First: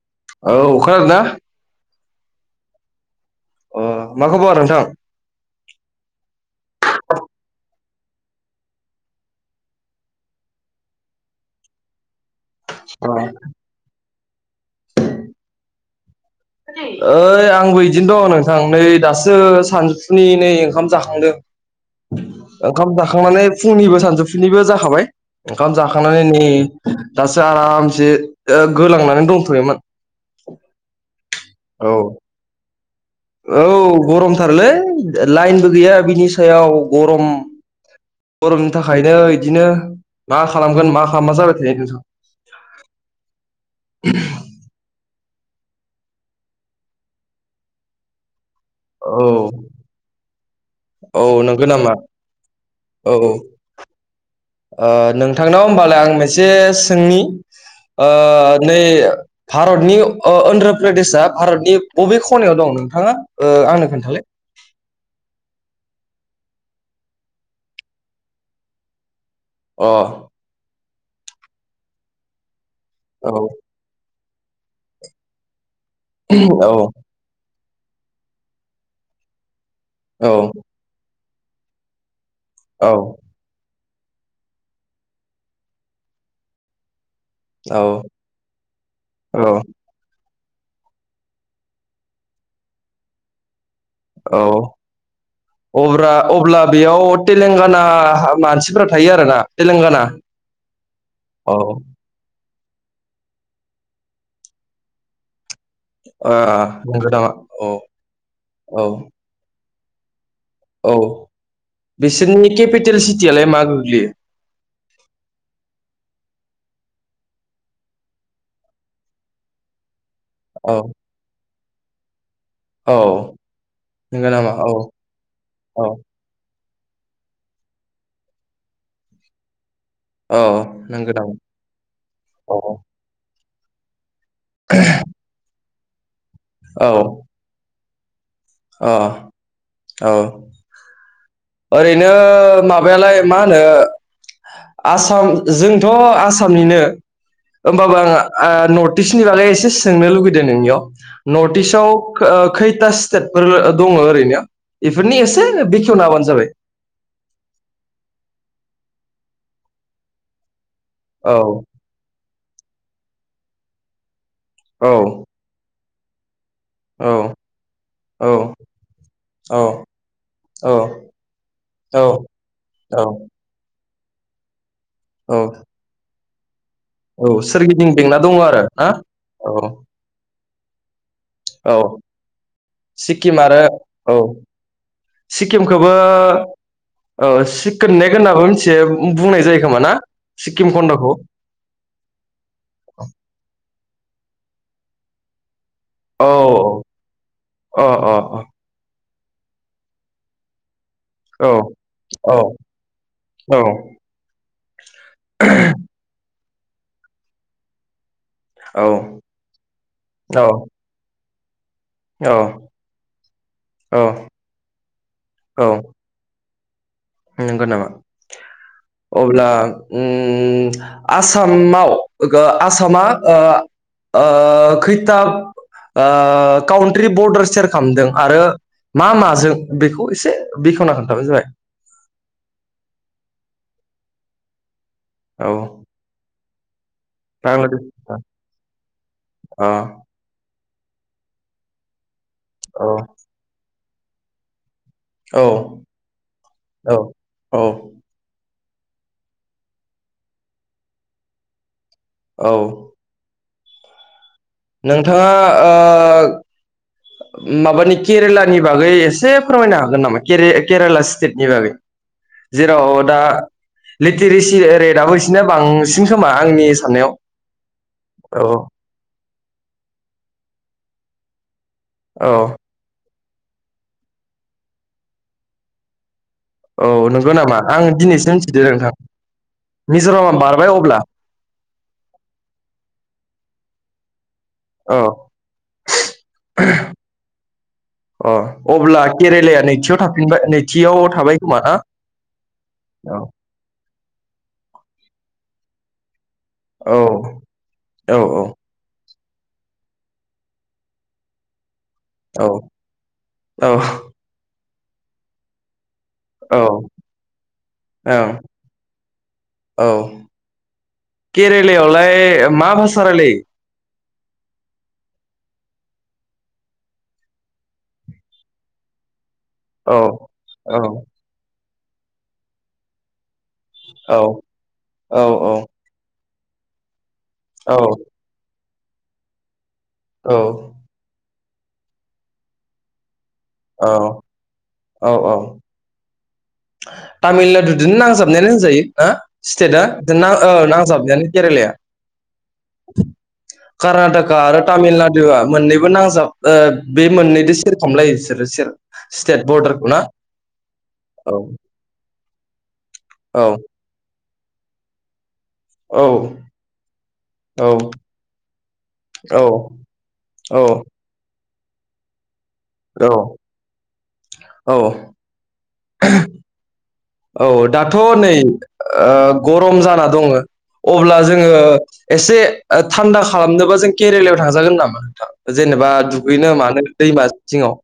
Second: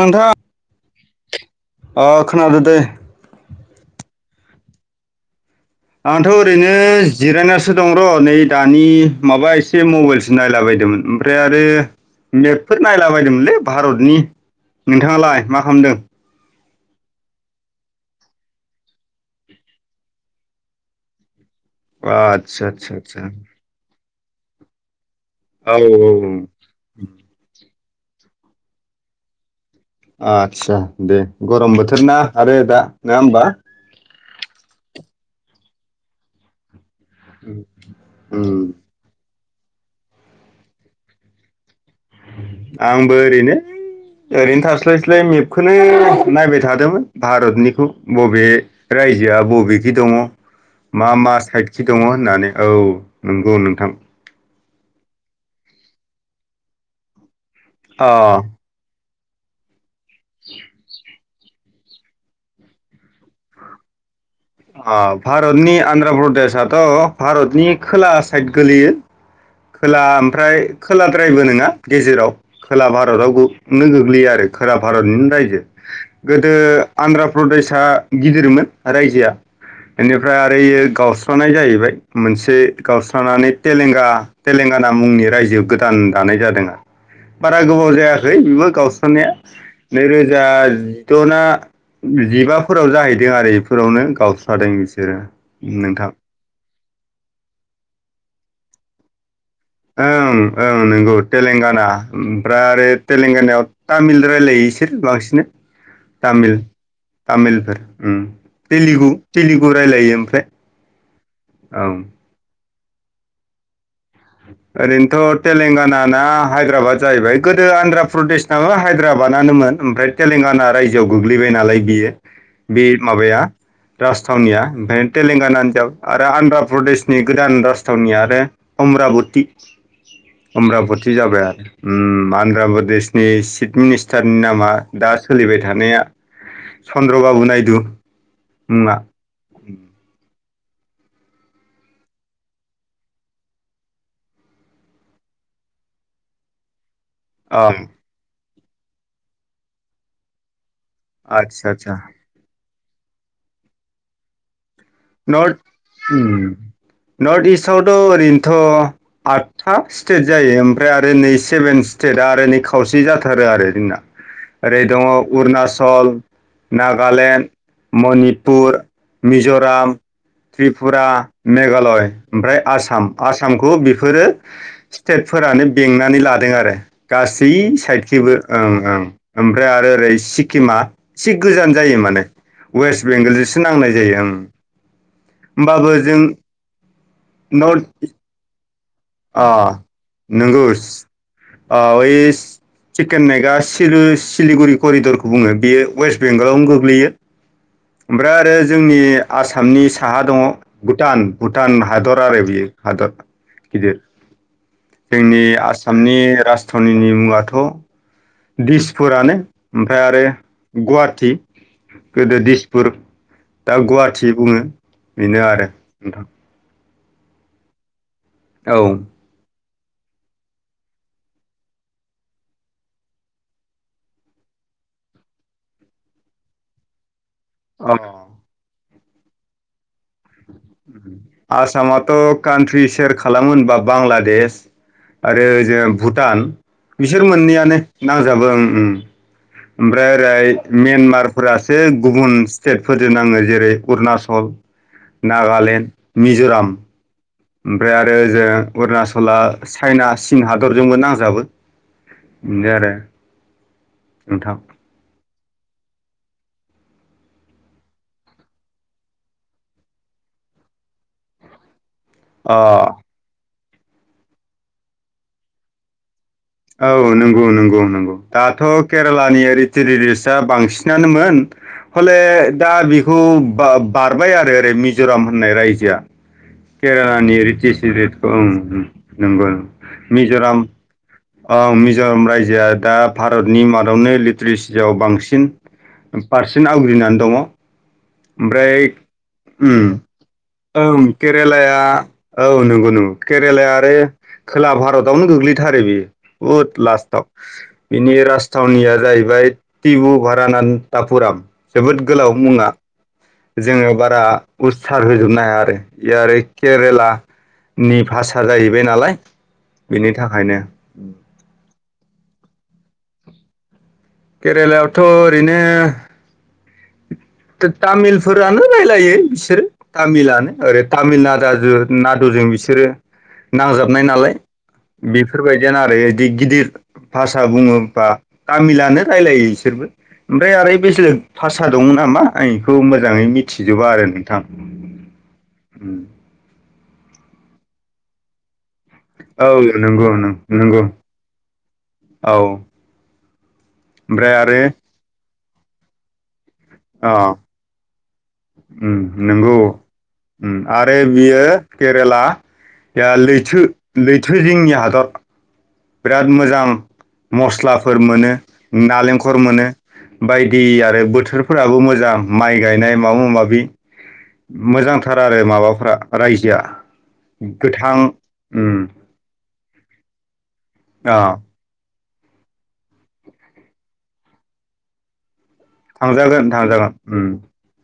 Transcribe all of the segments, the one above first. नोंथाङा औ खोनादोंना अ खोनादो दे अ मा खबर नोंथां? आंथ' ओरैनो जिरायनासो दं र' नै दानि माबा एसे मबाइलसो नायलाबाय- दोंमोन ओमफ्राय आरो मेपफोर अ नायला बायदोंमोनलै भारतनि नोंथाङालाय मा खालामदों? ओइ आंबो इदिनो दं नोंथां नै दासो सानजौफुनि नै ओंखाम जाखांदों आदसा आदसा ओंखाम आदसा जाखांनानै फुंनिबो सानजौ- फुनिबो जाखाबाय ओंखाम औ औ जाखांनानै औ नै दासो आराम से गोलांनानै दंथ'योमोन आदसा दे गरम औ बोथोर ना आरो दा नङा होमबा औ गरमथारलै लाइनबो गैया बिनि सायाव गरम उम गरमनि थाखायनो इदिनो मा खालामगोन मा खालामा जाबाय थायो नोंथां आंबो ओरैनो ओरैनो थास्लायस्लाय मेप- खौनो नायबाय थादोंमोन भारतनिखौ बबे औ रायजोआ बबेखि दङ मा औ मा नंगौ साइदखि नामा दङ होननानै औ नंगौ नोंथां ओ नोंथांनाव होमबालाय आं मोनसे सोंनि अ ओ नै भारतनि अन्ध्र प्रदेशआ भारतनि बबे खनायाव दं नोंथाङा आंनो खोन्थालाय अ भारतनि आन्ध्र प्रदेशआथ' भारतनि खोला साइद गोलैयो अ खोला ओमफ्राय खोलाद्रायबो नङा गेजेराव खोला औ भारतावनो गोग्लैयो आरो खोला भारतनिनो रायजो गोदो औ आन्ध्राप्रदेशआ गिदिरमोन रायजोआ बेनिफ्राय आरो इयो गावस्रानाय जाहैबाय मोनसे औ गावस्रानानै तेलेंगा तेलेंगाना मुंनि रायजो गोदान दानाय जादों बारा औ गोबाव जायाखै बेबो गावस्रनाया औ नैरोज जा जिदना जिबाफोराव जाहैदों आरो बेफोरावनो गावसोर अ अब्रा अब्ला बेयाव तेलेंगाना मानस फोरा थायो आरो ना ओं ओं नोंगौ तेलेंगाना ओमफ्राय आरो तेलेंगानायाव तामिल रायजलायो बिसोरो बांसिन ओ तामिल नंगौ नामा औ तामिलफोर उ औ तेलिगु तेलिगु रायलायो ओमफ्राय औ औ बिसोरनि केपिटेल सिटियालाय मा गोग्लैयो दा हायद्राबाद जाहैबाय गोदो आन्ध्र् प्रदेशनाबो हायद्राबादनोन ओमफ्राय तेलेंगाना औ रायजोआव गोग्लैबाय नालाय बियो बे औ माबाया नंगौ नामा राजथावनिया औ ओमफ्राय तेलेंगाना औ हजाब आरो अन्ध्रा प्रदेशनि गोदान राजथावनि आरो अमराबती औ नंगौ अमरापथि नामा जाबाय आरो उ औ अन्ध्र प्रदेशनि चिफ मिनिस्टार टारनि नामा दा सोलिबाय थानाया चन्द्र बाबु नायदु अ मुङा औ ओरैनो माबायालाय मा होनो आसाम जोंथ आसामनिनो औ होनोमबाबो आं ओ नर्थस्टनि बागै एसे सोंनो लुगैदों नोंनियाव नर्ट आदसा इस्टआव आदसा खो खैथा स्टेटफोर दङ ओरैनो बेफोरनि एसे नर्थ बेखेवना होबानो जाबाय नर्थ इस्टआवथ ओरैनोथ आदथा स्टेट जायो ओमफ्राय आरो नै औ सेभेन स्टेटआ आरो नै खावसे जाथों थारो आरो जोंना ओरै औ दङ अरुनाचल औ नागालेण्ड औ मणिपुर मिजराम औ त्रिपुरा औ मेघालय ओमफ्राय औ आसाम आसामखौ बेफोरो औ स्टेटफोरानो बेंनानै लादों आरो औ गासै सोरगिदिं बेंना दङ साइदखिबो आरो ओं ना ओं औ ओमफ्राय आरो ओरै सिक क्किमा एसे गोजान औ जायो माने वेस्ट बेंगलजोंसो नांनाय जायो ओं होमबाबो सिक्किमखोबो जों औ नर्थ सिक्किम नेगोनाबो मिथियो बुंनाय जायो खोमा ना सिक्किम खन्दखौ ओव ओइस चिकेन मेगआ सिलिगुरि करिदरखौ बुङो बेयो वेस्ट औ बेंगलावनो गोग्लैयो अ ओमफ्राय आरो अ जोंनि आसामनि साहा दङ भुटान औ भुटान हादर औ आरो बियो हादर औ गिदिर जोंनि आसामनि राज राजथाननिनि मुङाथ औ दिसफोरानो ओमफ्राय आरो गुवाहाटि औ गोदो दिसपुर दा औ गुवाहाटि बुङो बेनो औ आरो नोंथां नंगौ नामा औ अब्ला उ आसामाव आसामा ओ ओ खैथाब ओ कउन्ट्रि बर्डा सेर खालामदों अ आरो मा माजों बेखौ एसे बेखेवना खोन्थाबानो जाबाय। ओ कान्ट्रि शयार खालामो होनबा बांलादेश आरो औ ओजो भुटान बिसोर मोननैयानो बांलादेश नांजाबो उम उम। अ ओमफ्राय ओरै मेनमार फोरासो गुबुन स्टेट औ फोरजो नाङो ओरै अरुनाचल औ नागालेण्ड, मिजराम। औ औ ओमफ्राय आरो ओजों अरुणाचला चाइना चिन हादरजोंबो नांजाबो। औ बिनो आरो [inaudible] नोंथां। नोंथाङा ओ माबानि केरेलानि बागै एसे फोरमायनो हागोन नामा के-केरेला स्टेटनि बागै? अ जेराव दा लिटिरेसि रेटआबो इसोरना बांसिन खोमा आंनि औ साननायाव नंगौ नंगौ नंगौ औ दाथ' केरेलानि लिटिरेसि रेट बांसिनानोमोन औ ह'लेदा खौ बा-बारबाय आरो ओरै मिज'राम होननाय रायजोआ। औ नंगौ नामा आं केरेलानिरटिसि दिनैसो रेटखौं उम मिथिदो उम नोंथां नंगौ मिज'रामा मिज'राम बारबाय अब्ला ओं मिज'राम रायजोआ दा भारतनि मादावनो लिरिट्रिसिआव औ बांसिन पारसेन्ट आवग्रिनानै दङ। अ ओमफ्राय अब्ला केरेलाया उम नैथियाव थाफिनबाय ओं नैथियाव थाबाय खोमा केरेलाया ना औ नंगौ नंगौ। औ केरेलाया आरो खोला भारतावनो गोग्लैथारो बेयो। बुहुत औ लास्टाव बिनि औ राजथावनिया जाहै बाय टिबुभारानानटापुराम जोबोद गोलाव औ मुङा। औ जोङो बारा उस्थार होजोबनो हाया आरो। बियो आरो औ केरेला नि ओं भाषा जाहैबाय नालाय। औ बिनि थाखायनो [inaudible] केरेलायावलाय मा भाषा रायलायो? केरेलायावथ' ओरैनो तो तामिलफोरानो रायलायो बिसोरो औ तामिलानो औ ओरै तामिलनाडाजु नादुजों बिसोरो नांजाबनाय औ नालाय बेफोरबायदियानो आरो गदिर गिदिर भाषा औ बुङोबा तामिलानो रायलायो इसोरबो। औ औ ओमफ्राय आरो [unintelligible] भासा दं नामा आं इखौ मोजाङै मि थिजोबा औ आरो नोंथां। उम तामिलनाडुदोनो नांजाबनायानो होनजायो। हो औ स्टेटआ नंगौ ना नों ओ नंगौ नांजाबनायानो केरेलाया। औ कर्नाटका आरो तामिलनाडुआ मोननैबो नांजाब ओ बे अ मोननैदो सेरखामलायो बिसोरो सेर उम स्टेट नंगौ बरदारखौ ना। उम आरो औ बियो केरेला दा औ लैथो लैथो जिंनि हादर। औ बिराद मोजां औ मस्लाफोर मोनो, नालेंखर मोनो। बायदि आरो बोथोर फोराबो मोजां माइ गायनाय औ माबा माबि, औ मोजांथार आरो माबा फ्रा रायजोआ। औ दाथ' गोथां नै उम ओ गरम जाना दङो अ अब्ला जोङो एसे ओ थान्दा खालामनोबा जों केरेलायाव थांजागोन नामा नोंथां? जेनेबा दुगैनो मानो दैमा जिङाव?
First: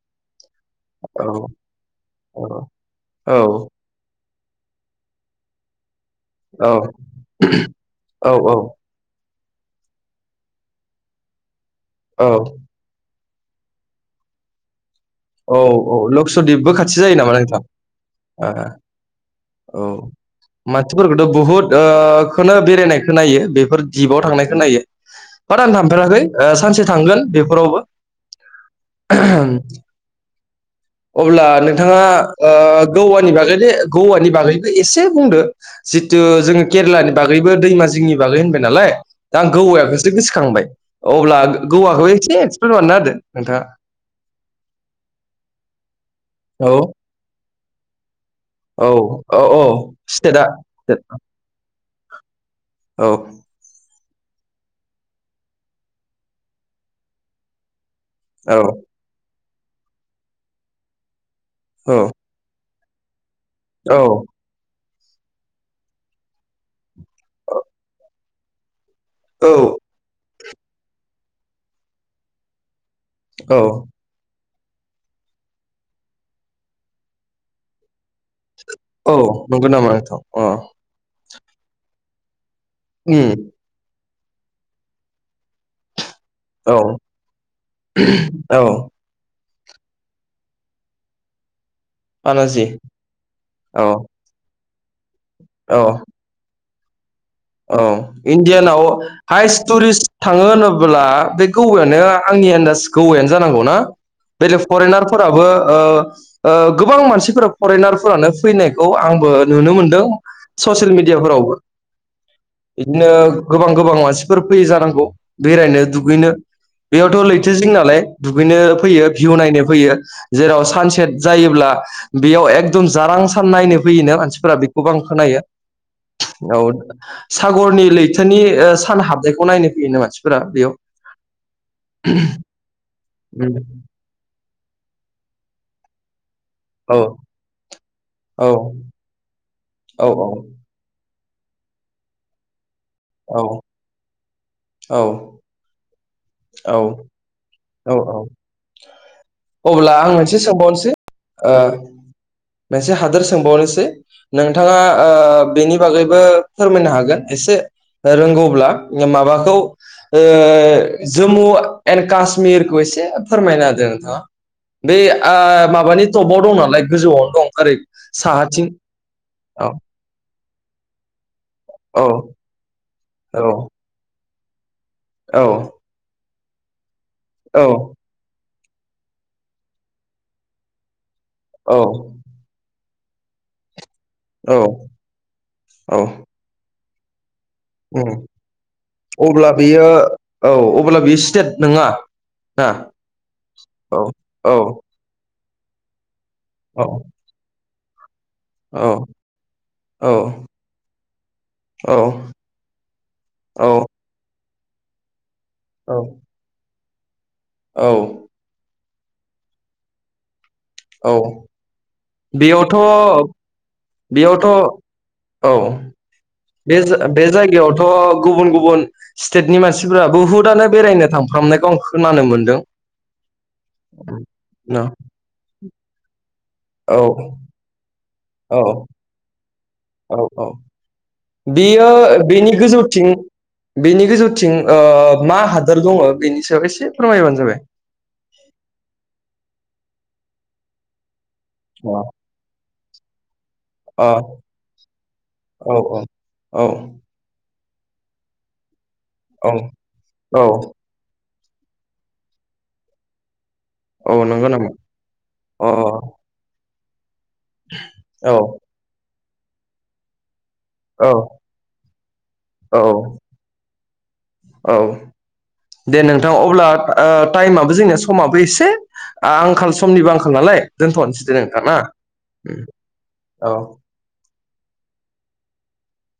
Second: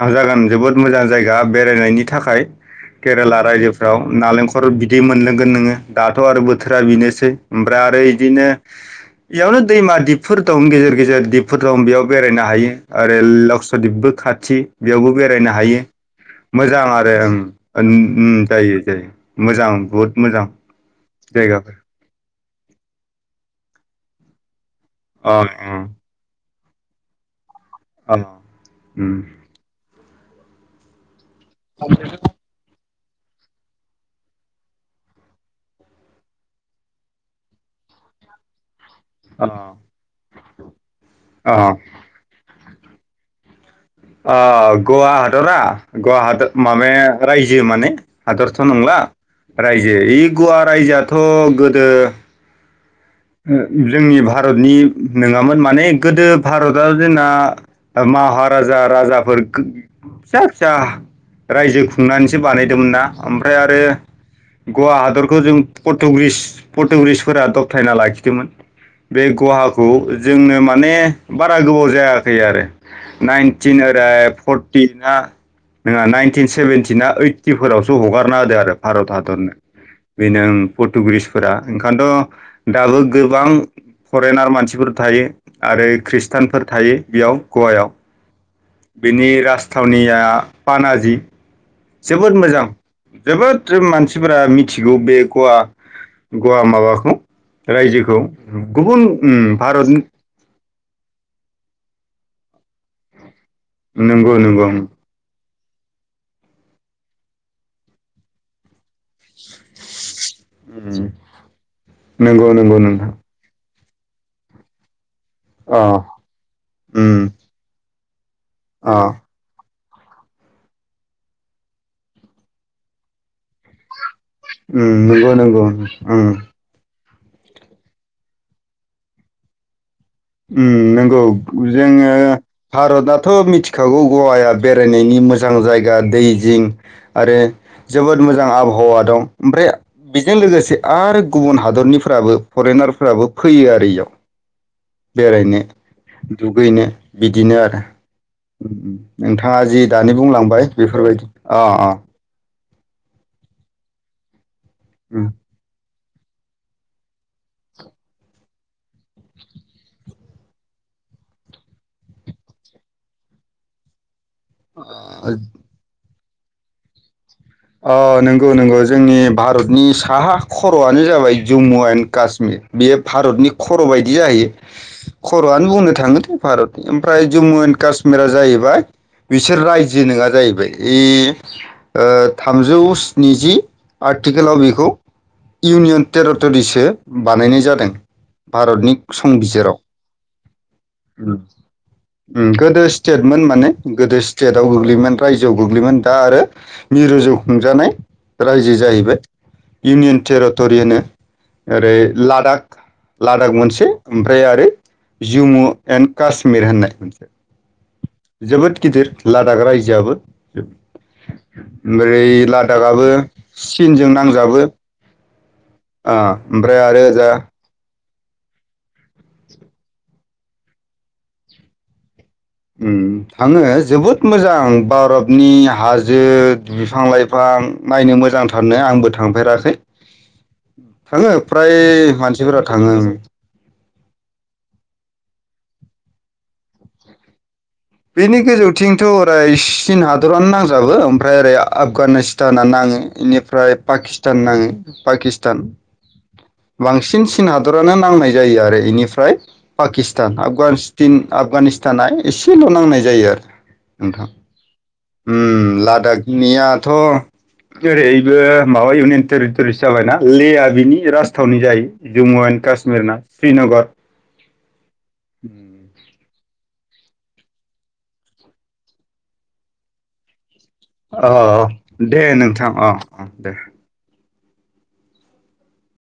थां जागोन जोबोद मोजां औ जायगा बेरायनायनि थाखाय औ केरेला औ रायजोफ्राव नालेंखर बिदै मोनलोंगोन नोङो। दाथ' आरो औ बोथोरा बेनोसै ओमफ्राय आरो इदिनो औ इयावनो दैमा दिपफोर दं गेजेर गेजेर दिपफोर दं बेयाव औ बेरायनो हायो। ओ बेल लक्स' दिबो खाथि। बेयावबो बेरायनो औ हायो औ लक्सदिपबो मोजां खाथि आरो जायो नामा नोंथां ओन उम आ जायो जायो मोजां औ बहुत मोजां मानसिफोरखौथ' बुहुत जायगाफोर ओ खोनो बेनायनायखो नायो बेफोर दिपाव थांनाय खो नायो अ बाद मा अ थांफेराखै सानसे थांगोन बे फोरावबो अ उम [unintelligible] अब्ला ग'वानि बागै ग'वानि बागै एसे बुंदो जितु जोङो केरेलानि बागैबो दैमाज जोंनि बागै होनबाय नालाय दा आं अ गौवाखौसो गोसोखांबाय अब्ला अ गौवाखौ एसे एक्सप्ल बानायना होदो नोंथाङा ओ गवा हदरा गवा औ माबाया रायजो माने हादरथ' औ नंला औ औ रायजो ओइ स्टेटआ गवा रायजोआथ' गोदो औ जोंनि भारतनि नङामोन माने गोदो भारतआ जोंना औ महाराजा राजाफोर फिसा फिसा रायजो औ खुंनानैसो बानाय मफ्राय आरो औ गवा हादरखौ जों पर्टुिस टुरिस्टफोरा दबथायना लाखिदोंमोन बे औ गहााखौ जोंनो माने बारा गोबाव जायाखै आरो औ नाइनटिन ओरै फ टिना नहा नाइनटिन सेभेनटिना ओइटिफोरावसो हगारना होदो आरो भारत औ हादरनो नंगौ नामा नोंथां अ बेनो पर्टुगिस फोर ओंखायथ' दाबो उम गोबां फरेनार मानसिफोर थायो आरो खृ थानफोर औ थायो बेयाव गवायाव औ बिनि राजथावनिया पानाजि जोबोद मोजां पानाजि जोबोद औ मानसिफोरा मिथिगौ बे गवा औ गवा माबाखौ औ रायजोखौ इण्डियानाव गुबुन भारतनि हाइस्टुरिस्ट थाङो होनोब्ला जला बे गौवायानो आंनि आन्द गौवयानो जानांगौनाा नंगौ बेले नंगौ उम फरेनारफोराबो ओ ओ गोबां मानसिफोरा फरेनारफोरानो फैनायखौ आंबो नुनो मोनदों ससियेल मिडियाफोरावबो नंगौ नंगौ बिदिनो नोंथां गोबां गोबां मानसिफोर फैय जानांगौ बेरायनो अ दुगैनो बेयावथ' उम लैथो जिं नालाय दुगैनो अ फैयो भिउ नायनो फैयो जेराव सानसेट जायोब्ला बेयाव एकदम जारां सान नायनो फैयोना मानसि फोर बेखौबो आं उम नंगौ खोनायो नंगौ उम उम औ सागरनि लैथोनि सान हाबनायखौ नायनो फैयो नामा उम नंगौ जोङो भारतआथ' मिथिखागौ गवाया बेरायनायनि मोजां जायगा दै जिं औ आरो जोबोद मोजां औ आबहावा दं ओमफ्राय औ बेजों लोगोसे आरो गुबुन हादरनिफ्राबो फरेनारफ्राबो औ फैयो आरो इयाव औ बेरायनो औ दुगैनो बिदिनो आरो औ औ नोंथाङा जि अब्ला आं दानि मोनसे बुंलांबाय सोंबावनोसै बेफोरबायदि ओ अ अ मोनसे हादोर सोंबावनोसै नोंथाङा ओ बेनि बागै फोरमायनो हागोन एसे रोंगौब्ला माबाखौ ओ जम्मु एण्ड काश कासमिरखौ एसे फोरमायना होदों नोंथाङा बे अ ओ माबानि टबाव दं नालाय गोजौआव दं ओरै अ नंगौ साहाथिं नंगौ जोंनि औ भारतनि साहा खर'आनो जाबाय जम्मु औ एन्ड काश्मिर बेयो औ भारतनि खर' बायदि जाहैयो औ खर'आनो बुंनो थाङोदे भारतनि ओमफ्राय जम्मु एन्ड काश्मिरा जाहैबाय बिसोर रायजो नङा जाहैबाय औ गजौ स्निजि औ आर्टिकेलाव बेखौ औ इउनियन टेरिट'रिसो बानायनाय जादों उम भारतनि अब्ला संबिजिराव बेयो औ अब्ला बेयो उम स्टेट नङा ना गोदो स्टेटमोन माने औ गोदो औ स्टेटआव गोग्लैयोमोन रायजो गोग्लैयोमोन दा आरो औ मिरु जौ खुंजानाय रायजो जाहैबाय इउनियन टेरिट'रि‌ होनो औ ओरै लादाख - लादाख औ मोनसे ओमफ्राय आरोै जम्मु औ एन्ड कश्मिर होननाय मोनसे औ जोबोद गिदिर लादाख रायजोआबो औ - औ [unintelligible] लादाख आबो बेयावथ' औ ओ ओमफ्राय बेस आरो बे ओजा जायगायावथ' गुबुन गुबुन स्टेटनि मानसिफोरा बुहुतनो बेरायनो थांफ्रामनायखौ आं खोनानो मोन उम थाङो जोबोद मोजां औ भारतनि हाजो बिफां - लाइफां नायनो औ मोजांथारनो आंबो थांफेराखै औ - औ थाङो फ्राय बियो बेनि मानसिफोरा थाङो गोजौथिं बेनि गोेजौथिं ओ मा हादोर दङ बेनि सायाव एसे फोरमायबानो जाबाय बेनि गोजौथिंथ' अराय चीन हादरानो नांजाबो ओमफ्राय ओरै आफगानिस्ताना नाङो इनि फ्राय अ पाकिस्तान नाङो पाकिस्तान औ औ बांसिन चिन हा दरानो नांनाय जायो आरो इनिफ्राय औ पाकिस्तान औ अफगासथिन अफगानिस्तान ए सेल' नांनाय जायो आरो औ नोंथां नंगौ नामा अ उम लादाखनिया थ' औ ओरैबो माबा इउनियन टेरिटरिसो जाबायना लेआ दा बिनि औ राजथावनि जायो जम्मु एन काश्मीरना औ श्रीनगर औ दे नोंथां अब्ला ओ टाइमाबबो जोंनिया समाबो एसे आंखाल समनिबो आंखाल नालाय दोनथ'नोसे अ दे नोंथां ना दे उम नोंथां अ अ दे औ